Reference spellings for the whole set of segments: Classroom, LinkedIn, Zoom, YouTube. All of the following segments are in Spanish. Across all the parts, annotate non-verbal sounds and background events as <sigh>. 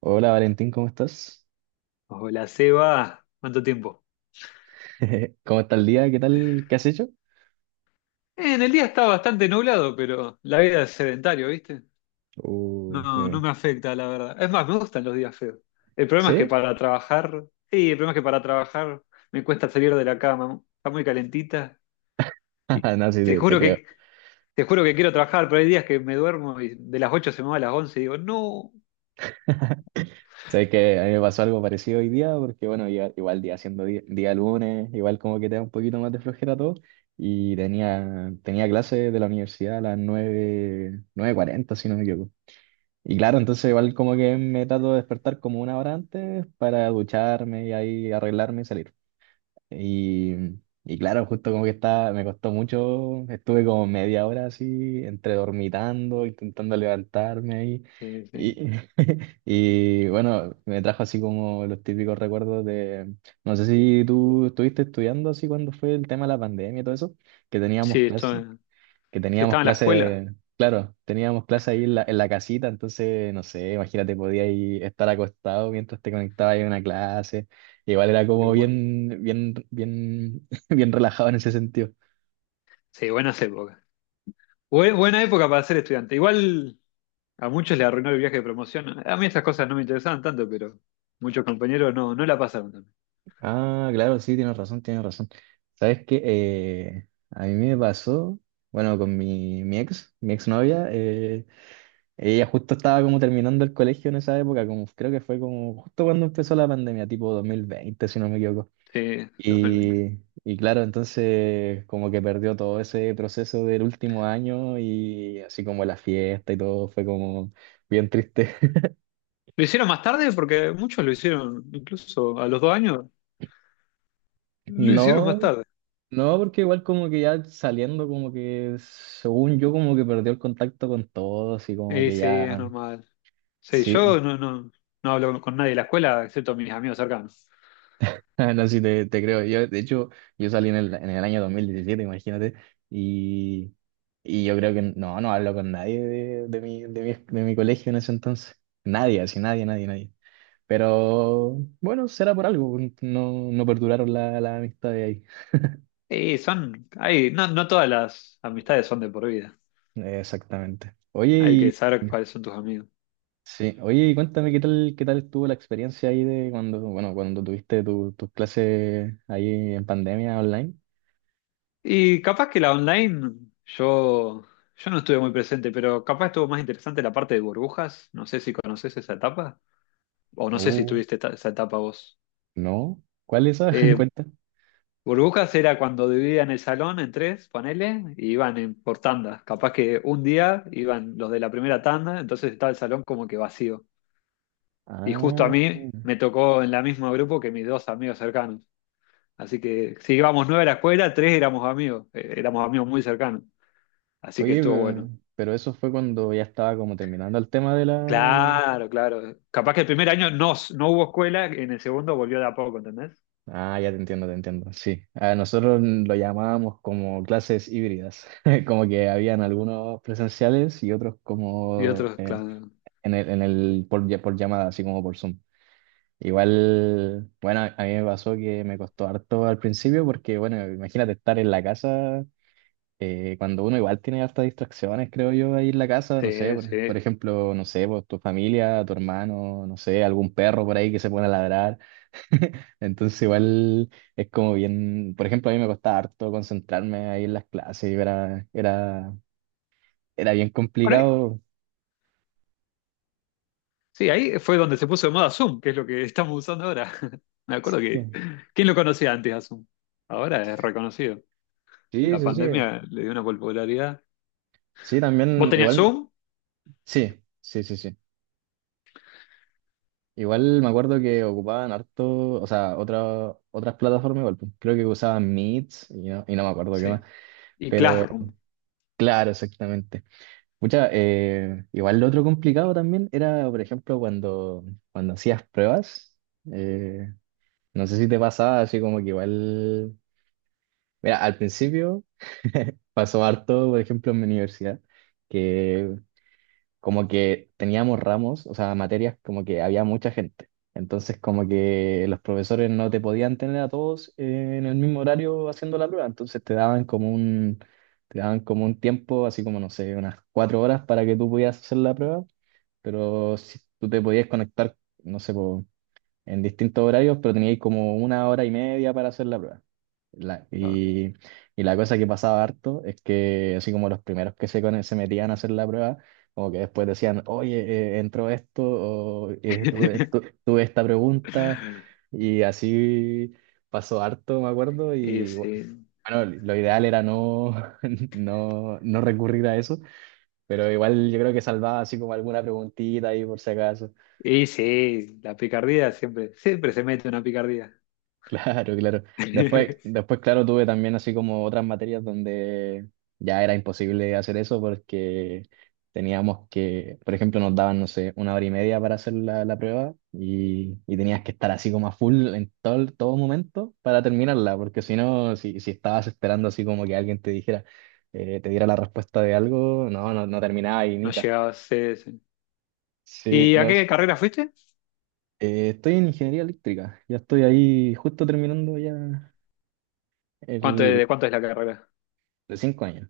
Hola Valentín, ¿cómo estás? Hola, Seba. ¿Cuánto tiempo? <laughs> ¿Cómo está el día? ¿Qué tal? ¿Qué has hecho? En el día está bastante nublado, pero la vida es sedentario, ¿viste? Uh, No, eh, no me afecta, la verdad. Es más, me gustan los días feos. El problema es que ¿Sí? para trabajar, sí, el problema es que para trabajar me cuesta salir de la cama. Está muy calentita y <laughs> No, sí, te te juro creo. que te juro que quiero trabajar, pero hay días que me duermo y de las 8 se me va a las 11 y digo, no. Sabes que a mí me pasó algo parecido hoy día, porque bueno, igual día siendo día, lunes, igual como que te da un poquito más de flojera todo, y tenía clase de la universidad a las nueve cuarenta si no me equivoco. Y claro, entonces igual como que me trato de despertar como una hora antes para ducharme y ahí arreglarme y salir. Y, y claro, justo como que estaba, me costó mucho, estuve como media hora así, entre dormitando, intentando levantarme ahí. Sí, Y, <laughs> y bueno, me trajo así como los típicos recuerdos de, no sé si tú estuviste estudiando así cuando fue el tema de la pandemia y todo eso, que teníamos Sí, clases, que sí, teníamos estaba en la escuela. clases, claro, teníamos clases ahí en la casita. Entonces, no sé, imagínate, podías ahí estar acostado mientras te conectabas ahí a una clase. Igual era como Bueno, bien, bien, bien, <laughs> bien relajado en ese sentido. sí, buenas épocas. Buena época para ser estudiante. Igual. A muchos le arruinó el viaje de promoción. A mí esas cosas no me interesaban tanto, pero muchos compañeros no, no la pasaron tan bien. Ah, claro, sí, tienes razón, tienes razón. ¿Sabes qué? A mí me pasó, bueno, con mi exnovia. Ella justo estaba como terminando el colegio en esa época, como creo que fue como justo cuando empezó la pandemia, tipo 2020 si no me equivoco. Sí, 2020. Y claro, entonces como que perdió todo ese proceso del último año y así como la fiesta y todo fue como bien triste. <laughs> Lo hicieron más tarde porque muchos lo hicieron, incluso a los 2 años, lo hicieron más No, tarde. no, porque igual como que ya saliendo como que según yo como que perdió el contacto con todos y como que Sí, es ya, normal. Sí, sí, yo no, no, no hablo con nadie de la escuela, excepto mis amigos cercanos. <laughs> no sé si te creo. Yo, de hecho, yo salí en el año 2017, imagínate, y, y yo creo que no, no hablo con nadie de mi colegio en ese entonces. Nadie, así nadie, nadie, nadie. Pero bueno, será por algo, no, no perduraron la amistad de ahí. Y son, hay, no, no todas las amistades son de por vida. Exactamente. Hay que saber cuáles son tus amigos. Sí, oye, y cuéntame qué tal estuvo la experiencia ahí de cuando, bueno, cuando tuviste tus clases ahí en pandemia online. Y capaz que la online, yo, yo no estuve muy presente, pero capaz estuvo más interesante la parte de burbujas. No sé si conoces esa etapa, o no sé si Uh, tuviste esa etapa vos. no. ¿Cuál es esa? <laughs> Eh, Cuenta. Burbujas era cuando dividían el salón en tres, ponele, y iban por tandas. Capaz que un día iban los de la primera tanda, entonces estaba el salón como que vacío. Y justo a Ah, mí me tocó en la misma grupo que mis dos amigos cercanos. Así que si íbamos nueve a la escuela, tres éramos amigos muy cercanos. Así que oye, estuvo bueno. pero eso fue cuando ya estaba como terminando el tema de la. Claro, claro. Capaz que el primer año no, no hubo escuela, en el segundo volvió de a poco, ¿entendés? Ah, ya te entiendo, te entiendo. Sí, a nosotros lo llamábamos como clases híbridas, <laughs> como que habían algunos presenciales y otros Y como otros, claro. En el por llamada, así como por Zoom. Igual, bueno, a mí me pasó que me costó harto al principio porque, bueno, imagínate estar en la casa, cuando uno igual tiene hartas distracciones, creo yo, ahí en la casa, no sé, Sí, por sí. ejemplo, no sé, pues, tu familia, tu hermano, no sé, algún perro por ahí que se pone a ladrar. <laughs> Entonces igual es como bien, por ejemplo, a mí me costaba harto concentrarme ahí en las clases, era bien Bueno, ahí- complicado. sí, ahí fue donde se puso de moda Zoom, que es lo que <laughs> estamos usando ahora. <laughs> Me acuerdo que, Sí, ¿quién lo conocía antes a Zoom? Ahora es reconocido. sí, La sí. Sí, pandemia le dio una popularidad. sí, ¿Vos también, tenías igual, Zoom? sí, sí, sí, sí. Igual me acuerdo que ocupaban harto, o sea, otras plataformas igual, pues, creo que usaban Meet y no me acuerdo qué más, Sí. Y pero Classroom, claro, exactamente. Igual lo otro complicado también era, por ejemplo, cuando hacías pruebas. eh, No sé si te pasaba así como que igual, mira, al principio <laughs> pasó harto, por ejemplo, en mi universidad, que como que teníamos ramos, o sea, materias, como que había mucha gente. Entonces como que los profesores no te podían tener a todos en el mismo horario haciendo la prueba, entonces te daban como un tiempo, así como, no sé, unas 4 horas para que tú pudieras hacer la prueba, pero si tú te podías conectar, no sé, por en distintos horarios, pero teníais como una hora y media para hacer la prueba. La- claro. y, y la cosa que pasaba harto es que así como los primeros que se metían a hacer la prueba, como que después decían, oye, entró esto, o <laughs> tuve esta pregunta, y así pasó harto, me acuerdo, Y y sí, bueno, lo ideal era no, <laughs> no, no recurrir a eso, pero igual yo creo que salvaba así como alguna preguntita ahí por si acaso. y sí, la picardía siempre, siempre se mete una picardía. Claro, claro. Después, <laughs> después, claro, tuve también así como otras materias donde ya era imposible hacer eso porque teníamos que, por ejemplo, nos daban, no sé, una hora y media para hacer la prueba, y tenías que estar así como a full en todo, todo momento para terminarla, porque si no, si estabas esperando así como que alguien te dijera, te diera la respuesta de algo, no, no, no terminaba y No nica. llegaba a ser. Sí, ¿Y a no. qué carrera fuiste? Estoy en ingeniería eléctrica, ya estoy ahí justo terminando ya. El, De cuánto es la carrera? De 5 años.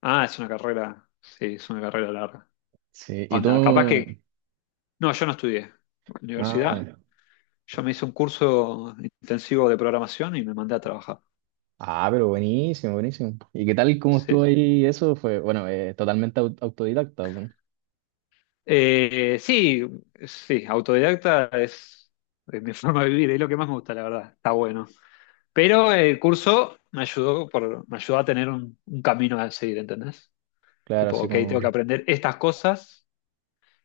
Ah, es una carrera. Sí, es una carrera larga. Sí, y Onda, capaz que. tú... No, yo no estudié. Universidad. Ah, Yo me hice un curso intensivo de programación y me mandé a trabajar. ah, pero buenísimo, buenísimo. ¿Y qué tal cómo estuvo Sí. ahí? Eso fue, bueno, totalmente autodidacta, pues. Sí, sí, autodidacta es mi <laughs> forma de vivir, es lo que más me gusta, la verdad. Está bueno. Pero el curso me ayudó, me ayudó a tener un camino a seguir, ¿entendés? Claro, Tipo, así ok, como... tengo que aprender estas cosas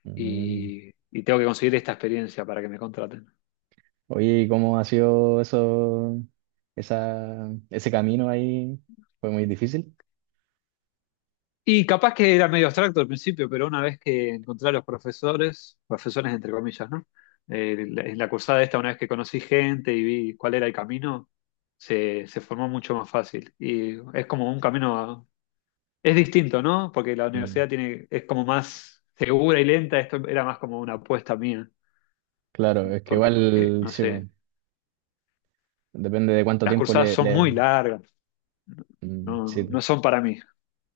Mm. y tengo que conseguir esta experiencia para que me contraten. Oye, ¿y cómo ha sido eso, ese camino ahí? ¿Fue muy difícil? Y capaz que era medio abstracto al principio, pero una vez que encontré a los profesores, profesores entre comillas, ¿no? En la cursada esta, una vez que conocí gente y vi cuál era el camino, se formó mucho más fácil. Y es como un camino, es distinto, ¿no? Porque la Mm. universidad tiene, es como más segura y lenta, esto era más como una apuesta mía, Claro, es que porque, igual, no sí, pues, sé, depende de cuánto las tiempo cursadas son muy largas, Mm, no, no sí, son para mí.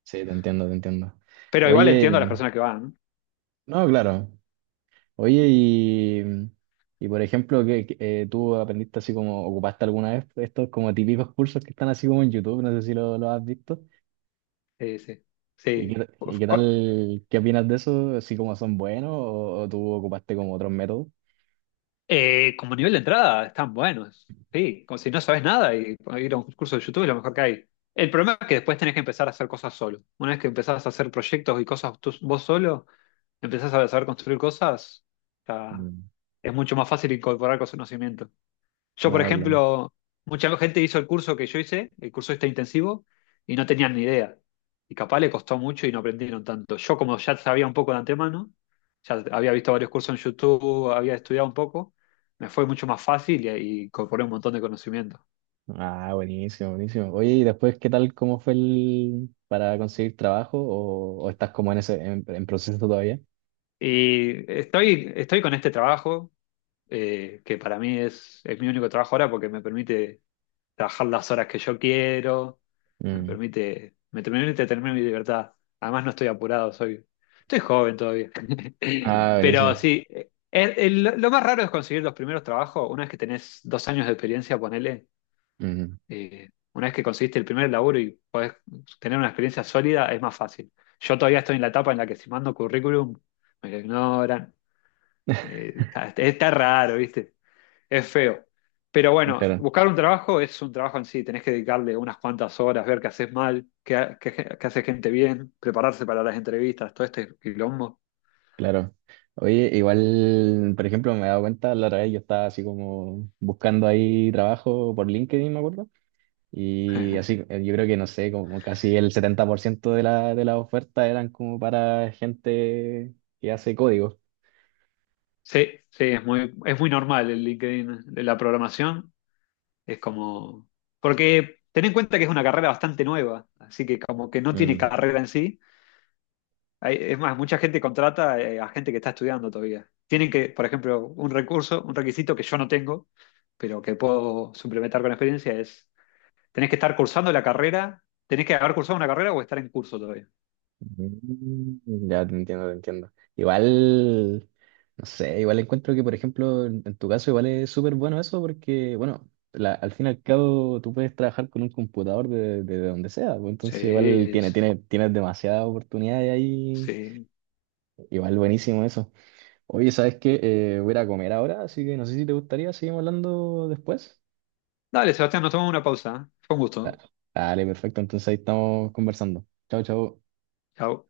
sí, te entiendo, te entiendo. Pero igual entiendo a las Oye, personas que van, ¿no? no, claro. Oye, y, por ejemplo, ¿Tú aprendiste así como, ocupaste alguna vez estos como típicos cursos que están así como en YouTube? No sé si lo has visto. Sí, sí, Y sí. qué, Uf, tal, qué opinas de eso? ¿Así como son buenos, o tú ocupaste como otros métodos? Como nivel de entrada están buenos, sí, como si no sabes nada y ir a un curso de YouTube es lo mejor que hay. El problema es que después tenés que empezar a hacer cosas solo. Una vez que empezás a hacer proyectos y cosas vos solo, empezás a saber construir cosas, ya Mm, es mucho más fácil incorporar conocimiento. Yo, no, por claro. ejemplo, mucha gente hizo el curso que yo hice, el curso este intensivo, y no tenían ni idea. Y capaz le costó mucho y no aprendieron tanto. Yo, como ya sabía un poco de antemano, ya había visto varios cursos en YouTube, había estudiado un poco, me fue mucho más fácil y incorporé un montón de conocimiento. Ah, buenísimo, buenísimo. Oye, y después, ¿qué tal, cómo fue el, para conseguir trabajo o estás como en en proceso todavía? Y estoy con este trabajo, que para mí es mi único trabajo ahora porque me permite trabajar las horas que yo quiero, me Mm. permite, me permite tener mi libertad. Además no estoy apurado, estoy joven todavía. Ah, <laughs> Pero buenísimo. sí, lo más raro es conseguir los primeros trabajos, una vez que tenés 2 años de experiencia, ponele, Ujú. Una vez que conseguiste el primer laburo y podés tener una experiencia sólida, es más fácil. Yo todavía estoy en la etapa en la que si mando currículum, me lo ignoran. Está raro, ¿viste? Es feo. Pero bueno, Claro. buscar un trabajo es un trabajo en sí. Tenés que dedicarle unas cuantas horas, ver qué haces mal, qué hace gente bien, prepararse para las entrevistas, todo este quilombo. Claro. Oye, igual, por ejemplo, me he dado cuenta, la otra vez yo estaba así como buscando ahí trabajo por LinkedIn, me acuerdo, y <laughs> así, yo creo que no sé, como casi el 70% de la, de las ofertas eran como para gente que hace código. Sí, sí, es muy normal el LinkedIn de la programación. Es como. Porque ten en cuenta que es una carrera bastante nueva, así que como que no tiene Mm. carrera en sí. Es más, mucha gente contrata a gente que está estudiando todavía. Tienen que, por ejemplo, un requisito que yo no tengo, pero que puedo suplementar con experiencia es, tenés que estar cursando la carrera, tenés que haber cursado una carrera o estar en curso todavía. Mm, ya te entiendo, te entiendo. Igual, no sé, igual encuentro que, por ejemplo, en tu caso igual es súper bueno eso porque, bueno, al fin y al cabo tú puedes trabajar con un computador de donde sea, pues, Sí, entonces igual tienes demasiadas oportunidades ahí, sí. igual buenísimo eso. Oye, ¿sabes qué? Voy a ir a comer ahora, así que no sé si te gustaría, seguimos hablando después. Dale, Sebastián, nos tomamos una pausa. ¿Eh? Fue un Da- gusto. Dale, perfecto, entonces ahí estamos conversando. Chao, chao. Chau.